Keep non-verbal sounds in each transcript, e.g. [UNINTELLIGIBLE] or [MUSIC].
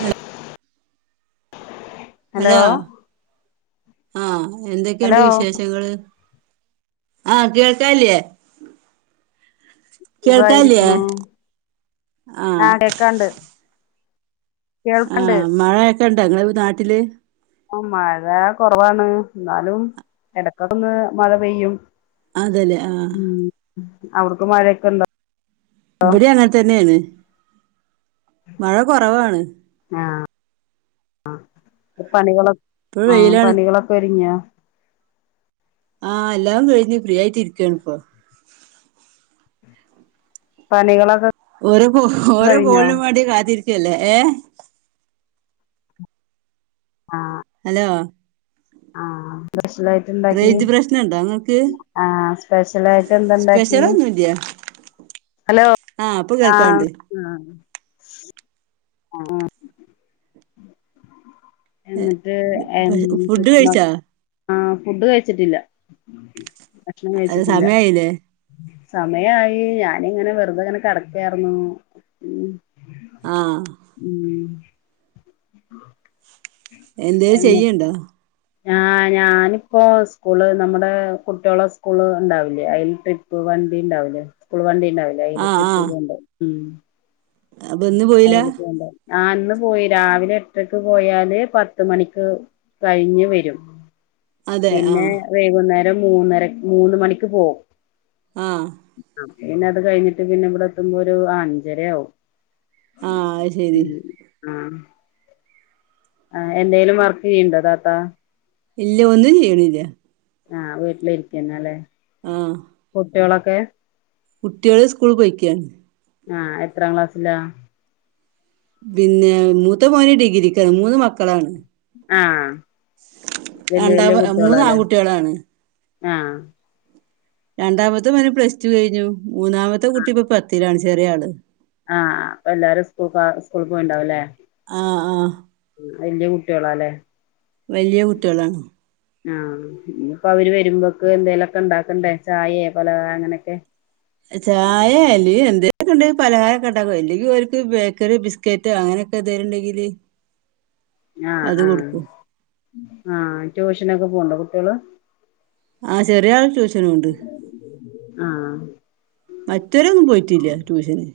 Hello hello ആ hello എന്തൊക്കെണ്ട് വിശേഷങ്ങള് ആ കേൾക്കാല്ലേ കേൾക്കാല്ലേ സുഖായിരിക്കണു ആ ആ കേൾക്കണ്ട് മഴക്കെണ്ടോ ങ്ങളെ നാട്ടില് ആ മഴ കൊറവാണ് ന്നാലും എടക്കൊന്ന് മഴ പെയ്യും അതെല്ലേ ആ ഔട്ക്ക് മഴൊക്കെണ്ടോ ഇബടീം അങ്ങൻ തന്നേണ്. മഴ കൊറവാണ് ആ ആ പണികള് ഇപ്പൊ ആ വെയിലാണ് പണികളൊക്കെ ഒര്ഗ്യോ ആ എല്ലാം കഴിഞ്ഞ ഫ്രീ ആയ്റ്റ് ഇര്ക്കാണ്പ്പൊ പണികളൊ ഒര് കോ ഓരോ കോൾനും മാണ്ടി കാത്തിര്ക്കല്ലേ ഏ ആ ഹലോ ആ സ്പെഷ്ലായ്റ്റ് ണ്ടാക്കി റേഞ്ച് പ്രശ്നണ്ടോ ഇങ്ങക്ക് ആ സ്പെഷ്യലായ്റ്റെന്തണ്ടാക്കി സ്പെഷ്യലൊന്നുല്ല ഹലോ ആഹ് ഇപ്പൊ ആ കേൾക്കാണ്ട് ആ ആ എന്നിട്ട് എന്ത് ഫുഡ് [UNINTELLIGIBLE] കഴിച്ചാ ആ ഫുഡ്ഡ് കയ്ച്ചിട്ടില്ല ഭക്ഷണം അല്ല കയ്ച്ചിട്ടില്ല സമയായില്ലേ സമയായി ഞാനിങ്ങനെ വെർതെങ്ങനെ കെടക്കാക്കാർന്നു. മ് ആ ഉം എന്തേലും ചെയ്യ്ണ്ടോ ആ ഞാനിപ്പോ സ്കൂള് നമ്മടെ കുട്ട്യോളെ സ്കൂള് ണ്ടാവില്ലേ അതില് ട്രിപ്പ് വണ്ടി ണ്ടാ വൂലെ സ്കൂൾ വണ്ടി ണ്ടാവൂലെ അതില് ആഹ് ട്രിപ്പ് പോണ് ണ്ട് മ് അബന്ന് പോയ്ല ആ ന്ന് പോയി രാവിലെ എട്ട്രക്ക് പോയാല് പത്ത് മണിക്ക് കൈഞ്ഞ് വെരും. അതെ പിന്നെ ആഹ് വൈകുന്നേരം മൂന്നരക് മൂന്ന് മണിക്ക് പോവും. ആ പിന്നെ അത് കൈഞ്ഞ്ട്ട് പിന്നെ വടെ എത്തുമ്പോരു അഞ്ചരാവും ആഹ് അത് ശരി മ് ആ ആ എന്തേലും വർക്ക് ചെയ്യ്ണ്ടോ താത്ത ഇല്ല ഒന്നും ചീയ്ണില്ല ആ വീട്ടിലിരിക്കന്നെല്ലേ ആ കുട്ട്യാളൊക്കെ കുട്ട്യാള് സ്കൂള് പോയ്ക്ക്യാണ്. ആ എത്രാം ക്ലാസ്സിലാ പിന്നെ മൂത്ത മോന് ഡിഗ്രീക്ക് മൂന്ന് മക്കളാണ് ആവല്യ രണ്ടാമ വല്യ മൂന്ന് കുട്ടിയോളാല്ലേ ആൺകുട്ടികളാണ് ആ രണ്ടാമത്തെ മോൻ പ്ലസ് ടു കഴിഞ്ഞു മൂന്നാമത്തെ കുട്ടി ഇപ്പൊ പത്തിലാണ് ചെറിയ ആള് ആഹ് അപ്പൊ എല്ലാരും സ്കൂൾ സ്കൂൾ പോയിണ്ടാവുല്ലേ ആആ വല്യ കുട്ടോളാല്ലേ വല്യ കുട്ട്യോളാണ് ആ ഇപ്പൊ അവര് വരുമ്പോക്ക് എന്തേ ലെക്കെ ഉണ്ടാക്കണ്ടേ ചായെ പലഹാരോ അങ്ങനെക്കെ ചായ അല്ലെ എന്തേ ക്കെണ്ടെങ്കിൽ പലഹാരംക്കെ ഉണ്ടാക്കും അല്ലെങ്കി ഓല്ക്ക് ബേക്കറി ബിസ്ക്കറ്റ് അങ്ങനെ ക്കെ എന്തേലും ഉണ്ടെങ്കില് ആ അത് കൊടുക്കും ആആ ട്യൂഷനൊക്കെ പോണ്ടോ കുട്ട്യോള് ആചെറിയാള് ട്യൂഷ ന്ട്ട് ആഹ് മറ്റവരൊന്നും പോയിട്ടില്ല ട്യൂഷന്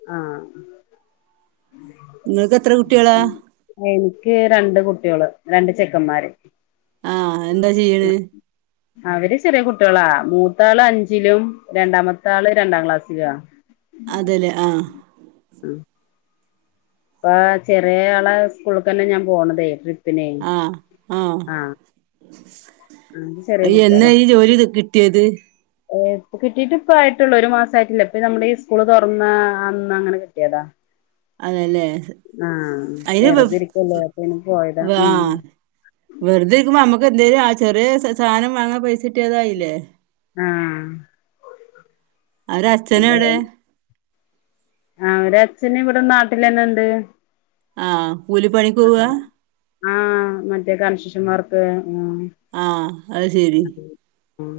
ആ ഇങ്ങക്ക് എത്ര കുട്ടികളാ എനിക്ക് രണ്ട് കുട്ടികള് രണ്ട് ചെക്കന്മാര് ആഎന്താ ചെയ്യ്ണേ അവര് ചെറിയ കുട്ടികളാ മൂത്താള് അഞ്ചിലും രണ്ടാമത്ത ആള് രണ്ടാം ക്ലാസ്സിലുവ അതെല്ലേ ആ ഉം ഇപ്പ ചെറിയ ആളെ സ്കൂൾക്കന്നെ ഞാൻ പോണതേ ട്രിപ്പിനെ ആ ആഹ് അത് ചെറിയ ആഎന്ന കുട്ടികളാ ഈ ജോലി കിട്ടിയത് ഇപ്പ കിട്ടിട്ട് ഇപ്പ ആയിട്ടുള്ളൂ ഒരു മാസയിട്ടില്ല ഇപ്പൊ നമ്മുടെ ഈ സ്കൂള് തുറന്ന അന്ന് അങ്ങനെ കിട്ടിയതാ അതെല്ലെ ആ വെറുതിരിക്കുവല്ലേ അപ്പയ്ന് പോയതാ ആ ഉം വെറുതെ ഇരിക്കുമ്പോ അമ്മക്ക് എന്തേലും ആ ചെറിയ സാധനം വാങ്ങാൻ പൈസ കട്ടിയാതായില്ലേ ആ അവരെ അച്ഛന എവിടെ ആ അവര് അച്ഛന് ഇവിടെ നാട്ടിലെന്നെണ്ട് ആ കൂലിപ്പണിക്ക് പോവാ ആ മറ്റേ കണശിഷന്മാർക്ക് ഉം ആ അത് ശരി അതെ ഉം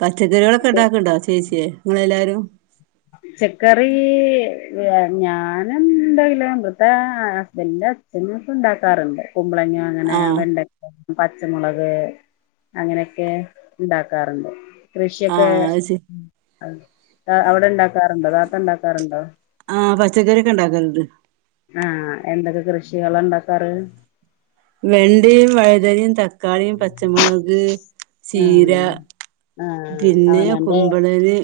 പച്ചക്കറികളൊക്കെ ഇണ്ടാക്കണ്ടോ ചേച്ചിയേ നിങ്ങളെല്ലാരും പച്ചക്കറി ഞാനും എന്തലോ വെറുതെ ഹസ്ബന്റ്ന്റെ അച്ഛന് ഉണ്ടാക്കാറുണ്ട് കുമ്പളങ്ങാ അങ്ങനെ ആ വെണ്ടക്ക പച്ചമുളക് അങ്ങനെയൊക്കെ ഇണ്ടാക്കാറുണ്ട് ആ കൃഷിയൊക്കെ അത് ശരി അവ ണ്ടോ താത്ത ഉണ്ടാക്കാറുണ്ടോ ആ പച്ചക്കറിയൊക്കെ ഉണ്ടാക്കലുണ്ട് ആ എന്തൊക്കെ കൃഷികളാ ഉണ്ടാക്കാറ് വെണ്ടയും വഴുതനയും തക്കാളിയും പച്ചമുളക് ചീര ആഹ് ആഹ് പിന്നെ അവനാന്റെ കുമ്പളന്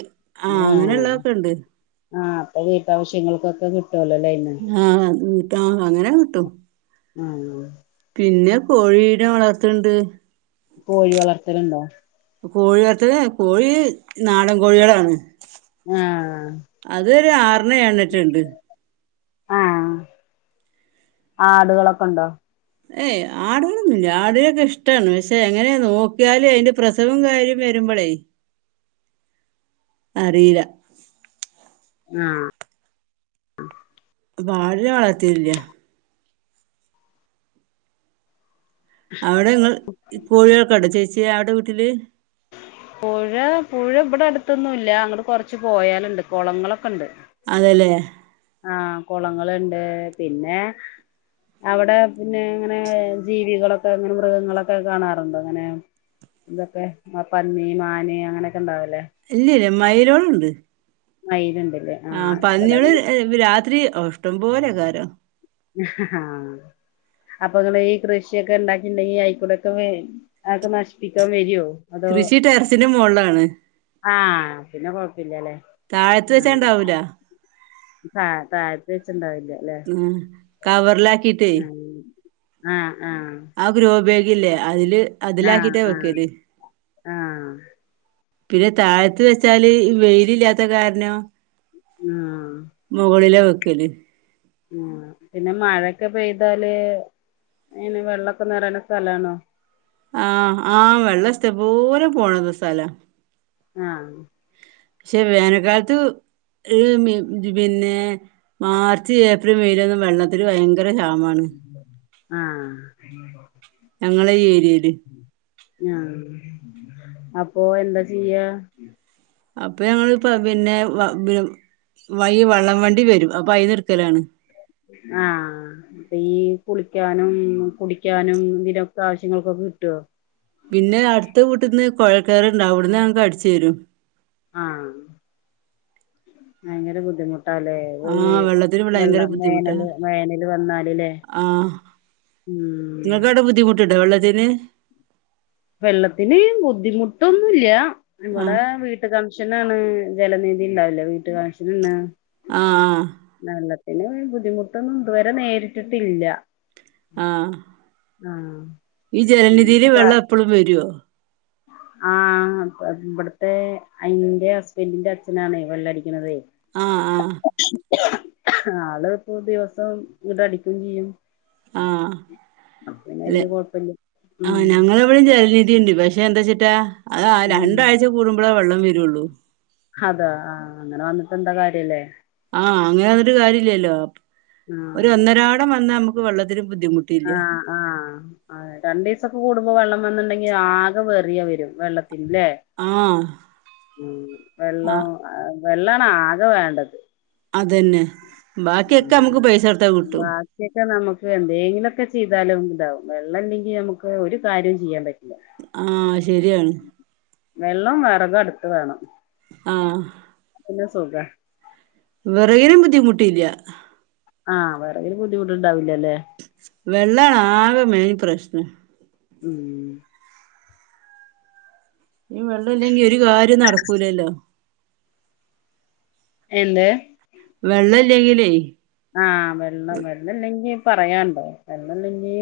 ആ അങ്ങനെള്ളതൊക്കെ ഇണ്ട് ആ അപ്പ വീട്ടാവശ്യങ്ങൾക്കൊക്കെ കി ആ അങ്ങനെ കിട്ടും ആണോ പിന്നെ കോഴിടേ വളർത്തണ്ട് കോഴി വളർത്തലുണ്ടോ കോഴിയെടുത്ത് കോഴി നാടൻ കോഴികളാണ് ആ ഒര് ആറണ്ണ് ഏയണ്ണ് ആ ആടുകളൊക്കെണ്ടോ? ഏയ് ആടുകളൊന്നുല്ല്യ ആട്നൊക്കെ ഷ്ട്ടാണ് പഷേ എങ്ങനെ നോക്ക്യാലയിന്റെ പ്രസവും കാര്യം വരു മ്പളെ. അറീല. ആ വാഴ വളത്തീല്ല. അവിടെ ങ്ങൾ കോഴികളൊക്കണ്ടാ ചേച്യേ അവിടെ വീട്ടില്? പുഴ പുഴ ഇവടെ അടുത്തൊന്നും ഇല്ല്യ അങ്ങട്ട് കൊറച്ച് പോയാലുണ്ട് കൊളങ്ങളൊക്കെണ്ട്. അതെലെ. ആ കൊളങ്ങളുണ്ട് പിന്നെ. അവടെ പിന്നെ ങ്ങനെ ജീവികളൊക്കെ ങ്ങനെ മൃഗങ്ങളൊക്കെ കാണാറുണ്ടൊ ങ്ങനെ. ഇതൊക്കെ ആ പന്നി, മാന് അങ്ങനൊക്കെ ഇണ്ടാവുലെ. ഇല്ല്യല്ല്യ മൈലോളുണ്ട്. മൈല്ണ്ട്. ആ പന്ന്യോള് ഏഹ് രാത്രി ഒ ഹ് ഹ് ഹാ. അപ്പൊ ങ്ങള് ഈ കൃഷിയക്കെ ഇണ്ടാക്കിണ്ടെങ്കി അയിക്കൂടൊക്കെ വെ അത് ഒക്കെ നശിപ്പിക്കാൻ വരുോ? കൃഷി ടെറസിന്റെ മോൾളാണ്. ആ പിന്നെ കൊയ്പ്പില്ലലെ താഴത്ത് ആ വെച്ചാണ്ടാവൂല ആ തായത്ത് വെച്ച്ണ്ടാവി ഹ്മ്.. കവറിലാക്കിട്ടേ. ആ ആ ഗ്രോബേഗില്ലെ അതില് ആഹ് അതിലാക്കിട്ടാ ആഹ് വെക്കല്. ആഹ് പിന്നെ തായത്ത് വെച്ചാല് വെയിലില്ലാത്ത കാരണം. ആ.. മുകളിലാ വെക്കല്. ആ പിന്നെ മയക്കെ പെയ്താല്. എനെ വെള്ളൊക്കെ നെറയണെ സ്ഥലാണോ? ആ ആ വെള്ള സ്ട്ടം പോലെ പോണര് സ്ഥലാ. ആ ഷേ വേനക്കാലത്ത്. ഹ് മ്ന് പിന്നെ മാർച്ച് ഏപ്രി മെയിലൊന്നും വെള്ളത്തിൽ വൈങ്കര ആ ഞങ്ങളെ ഈ ഏരിയേല്. ആ അപ്പൊ എന്താ ചെയ്യ? അപ്പൊ ഞങ്ങള് പ പിന്നെ വ വ് വൈ വള്ളം വണ്ടി വരും അപ്പൊ അയിന്ന്ട്ക്കലാണ്. ആ പ്പ ഈ കുളിക്കാനും കുടിക്കാനും ഇതിനൊക്കെ ആവശ്യങ്ങൾക്കൊ ട്ടോ. പിന്നെ അടുത്ത വീട്ട്ന്ന് കൊഴൽകേർണ്ട് അവിടന്ന് ഞങ്ങക്ക് അടിച്ചരും. ആ ബൈങ്കര ബുദ്ധിമു ട്ടാല്ലേ ഈ ആ വെള്ളത്തിന് ഇവിടെ ഭയങ്കര വെള്ളം ബുദ്ധിമുട്ടാ വേനല് വേനല് വന്നാല് ല്ലേ? ഇങ്ങക്കഉടെ ബുദ്ധിമുട്ട്ണ്ടോ വെള്ളത്തിന്? വെള്ളത്തിന് ബുദ്ധിമുട്ടൊന്നുംല്ല്യ. ആ ഇവടെ വീട്ട് കണഷനാണ് ജലനിതിണ്ടാവില്ലേ വീട്ട് കണഷനണ്. അ ആ പിന്നെ ബുദ്ധിമുട്ടൊന്നും ഇതുവരെ നേരിട്ടിട്ടില്ല. ആ ആ. ഈ ജലനിധിയില് വെള്ളം എപ്പോഴും വരുവോ ആ ഇവിടുത്തെ അയിന്റെ ഹസ്ബൻഡിന്റെ അച്ഛനാണ് വെള്ളടിക്കണതേ ആ ആ ആള് ഇപ്പൊ ദിവസോം ഇങ്ങട് അടിക്കേം ചെയ്യും ആ അപ്പ പിന്നെ അല്ലെ വല്യ കൊഴപ്പില്ല ആ ഉം ഞങ്ങളിവിടെ ജന ണ്ട് പക്ഷെ എന്താച്ചിട്ടാ അത് ഉം രണ്ടാഴ്ച കൂടുമ്പഴേ വെള്ളം വരുള്ളൂ ഹതാ ആ അങ്ങനെ വന്നിട്ട് എന്താകാര്യല്ലേ ആ അങ്ങനെവന്നിട്ടു കാര്യല്ലാല്ലോ ഒരു ആഹ് ഒന്നരാടം വന്നാ നമുക്കുവെള്ളത്തി നൊരു ബുദ്ധിമുട്ടില്ല ആ രണ്ടീസൊക്കെ കൂടുമ്പോൾ വെള്ളം വന്നിണ്ടെങ്കി ആകെ വെറിയെവരും വെള്ളത്തി ഇല്ലേ ആ ഉം ആ വെള്ളം വെള്ളാണ് ആകെ വേണ്ടത് അതന്നെ ബാക്കിയൊക്കെ ഉം നമുക്ക് പൈസടൊത്താ കിട്ടും എന്തെങ്കിലൊക്കെ ചെയ്താലും ഇതാവും വെള്ളോല്ലെങ്കി നമുക്ക് ഒരുകാര്യവും ചെയ്യാൻ പറ്റു ഉം വെള്ളോം വിറക് അടുത്ത് വേണം ആ പിന്നെ സുഖാ വെറകിനും ബുദ്ധിമുട്ടില്ലൃ ആ വെറകിനു ബുദ്ധിമുട്ടുണ്ടാവില്ലൃ വെള്ളാണ് ആകെ മെയിൻപ്രശ്നം ഉം ഈ വെള്ളോല്ലെങ്കി ഒരുകാര്യവും നടക്കൂലല്ലോ എന്ത് വെള്ളമില്ലങ്കിലേ ആ വെള്ളം വെള്ളല്ലെങ്കി പറയാന്ണ്ടോ വെള്ളല്ലെന്ങ്കീ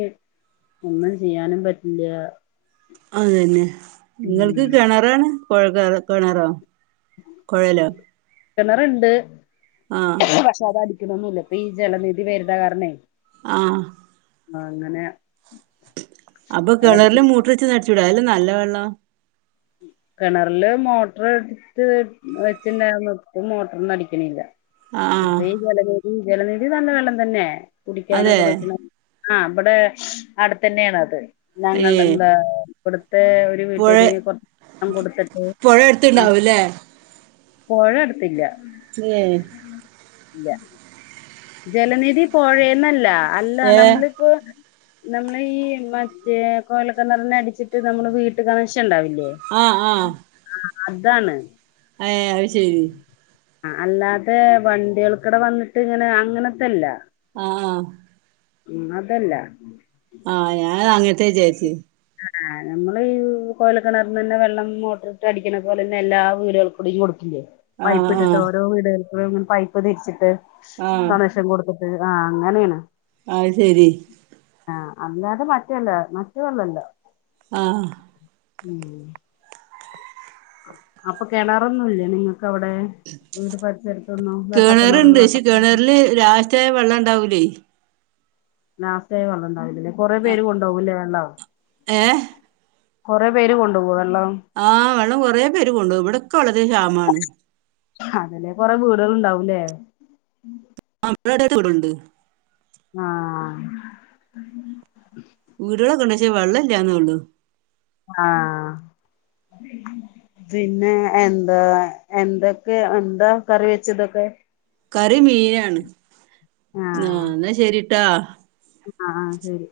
ഒന്നും ചെയ്യാനും പറ്റില്ല അതുതന്നെ നിങ്ങൾക്ക് ഉം കെണറാണ് കുഴൽ ക്കെ കെണറാ കിണറുണ്ട് ആ പക്ഷെ അടി ക്കണൊന്നില്ലാ ഇപ്പൊ ഈ ജലനിധി വരതാ കാരണേ ആ ആ അങ്ങനെ അപ്പൊ കിണറിലേ അതടിക്കും മൂട്ടറ് വെച്ചൊന്നടിച്ചൂടെ അല്ലേ നല്ലവെള്ളം കിണറില് മോട്ടർ എടുത്ത് വെച്ചിണ്ടാർന്ന് പ്പ മോട്ടറൊന്നും അടിക്കണില്ല ആഹ് ആഹ് ഇപ്പം ജലനിധി ജലനിധി നല്ല വെള്ളംതന്നെ അതെ കുടിക്കാനൊക്കെ പറ്റണ ആ ഇബ്ടെ അവ്ടെത്തന്നെയാണത് ഞങ്ങളുടെ ഏഹ് എന്താ ഇവി ടെ ഒരു പുഴ വീട്ടില് കു പുഴ അടുത്തുണ്ടാവൂല്ലേ പൊഴ അടുത്തില്ല ഏഹ് ഇല്ല ജലനിധി പൊഴേന്നല്ല അല്ല ഏഹ് നമ്മളിപ്പോ നമ്മളീ മറ്റേ കൊഴൽക്കിനറിനടിച്ചിട്ട് നമ്മള് വീട്ടു കണക്ഷനുണ്ടാവൂലെ ആ ആ അതാണ് ഏ അത് ശെരി ആ അല്ലാതെ വണ്ടികൾക്കിടെ വന്നിട്ടിങ്ങനെ അങ്ങനത്തെല്ലാ ആ ഉം അതല്ലാ ആ ഞാൻ അങ്ങനത്തെ വിചാരിച്ചൂ ആ നമ്മളീ കൊഴൽക്കിണറിന്നന്നെ വെള്ളം മോട്ടറിട്ട് അടിക്കണ പോലന്നെ എല്ലാ വീടൂകൾക്കും കുടിക്കാൻ കൊടുക്കു ല്ലേ ആഹ് പൈപ്പിട്ടിട്ട് ആഹ് ഓരോ വീടുകൾക്കും ഇങ്ങനെ പൈപ്പ് ധരിച്ചിട്ട് കണക്ഷൻ കൊടുത്തു ആ അങ്ങനെയാണ് അയ്ശെരി ആ അല്ലാതെ മറ്റല്ല മറ്റേ [UNINTELLIGIBLE] ആ ഉം അപ്പൊ കേണറൊന്നുംല്ലേ നിങ്ങ വെട്ടക്കിണർ കേണർണ്ട് വട്ട പക്ഷേ കേണറില് ലാസ്റ്റായ വെള്ളം ഉണ്ടാവൂലേ ലാസ്റ്റായ വെള്ളം ഉണ്ടാവില്ലല്ലേ കൊറെേ പേര് കൊണ്ടുപോകൂല്ലേ വെള്ളം ഏ കുറെേ പേര് കൊണ്ടുപോക് ആ വെള്ളം കൊറെേ പേര് കൊണ്ട് പോകും ഇവിടെക്കെ വളരെ ക്ഷാമാണ് അതിലെ കൊറെ വീടുകളുണ്ടാവൂലേ [UNINTELLIGIBLE] ഉണ്ട് ആ.... വീടുകളൊക്കെണ്ട് പക്ഷേ വെള്ളല്ലാന്നേ ഉള്ളു ആ.... പിന്നെ എന്താ എന്തൊക്കെ എന്താ കറി വെച്ചതൊക്കെ കറി മീനാണ് ആ എന്നാ ശരിട്ടാ ആ ആ ശരി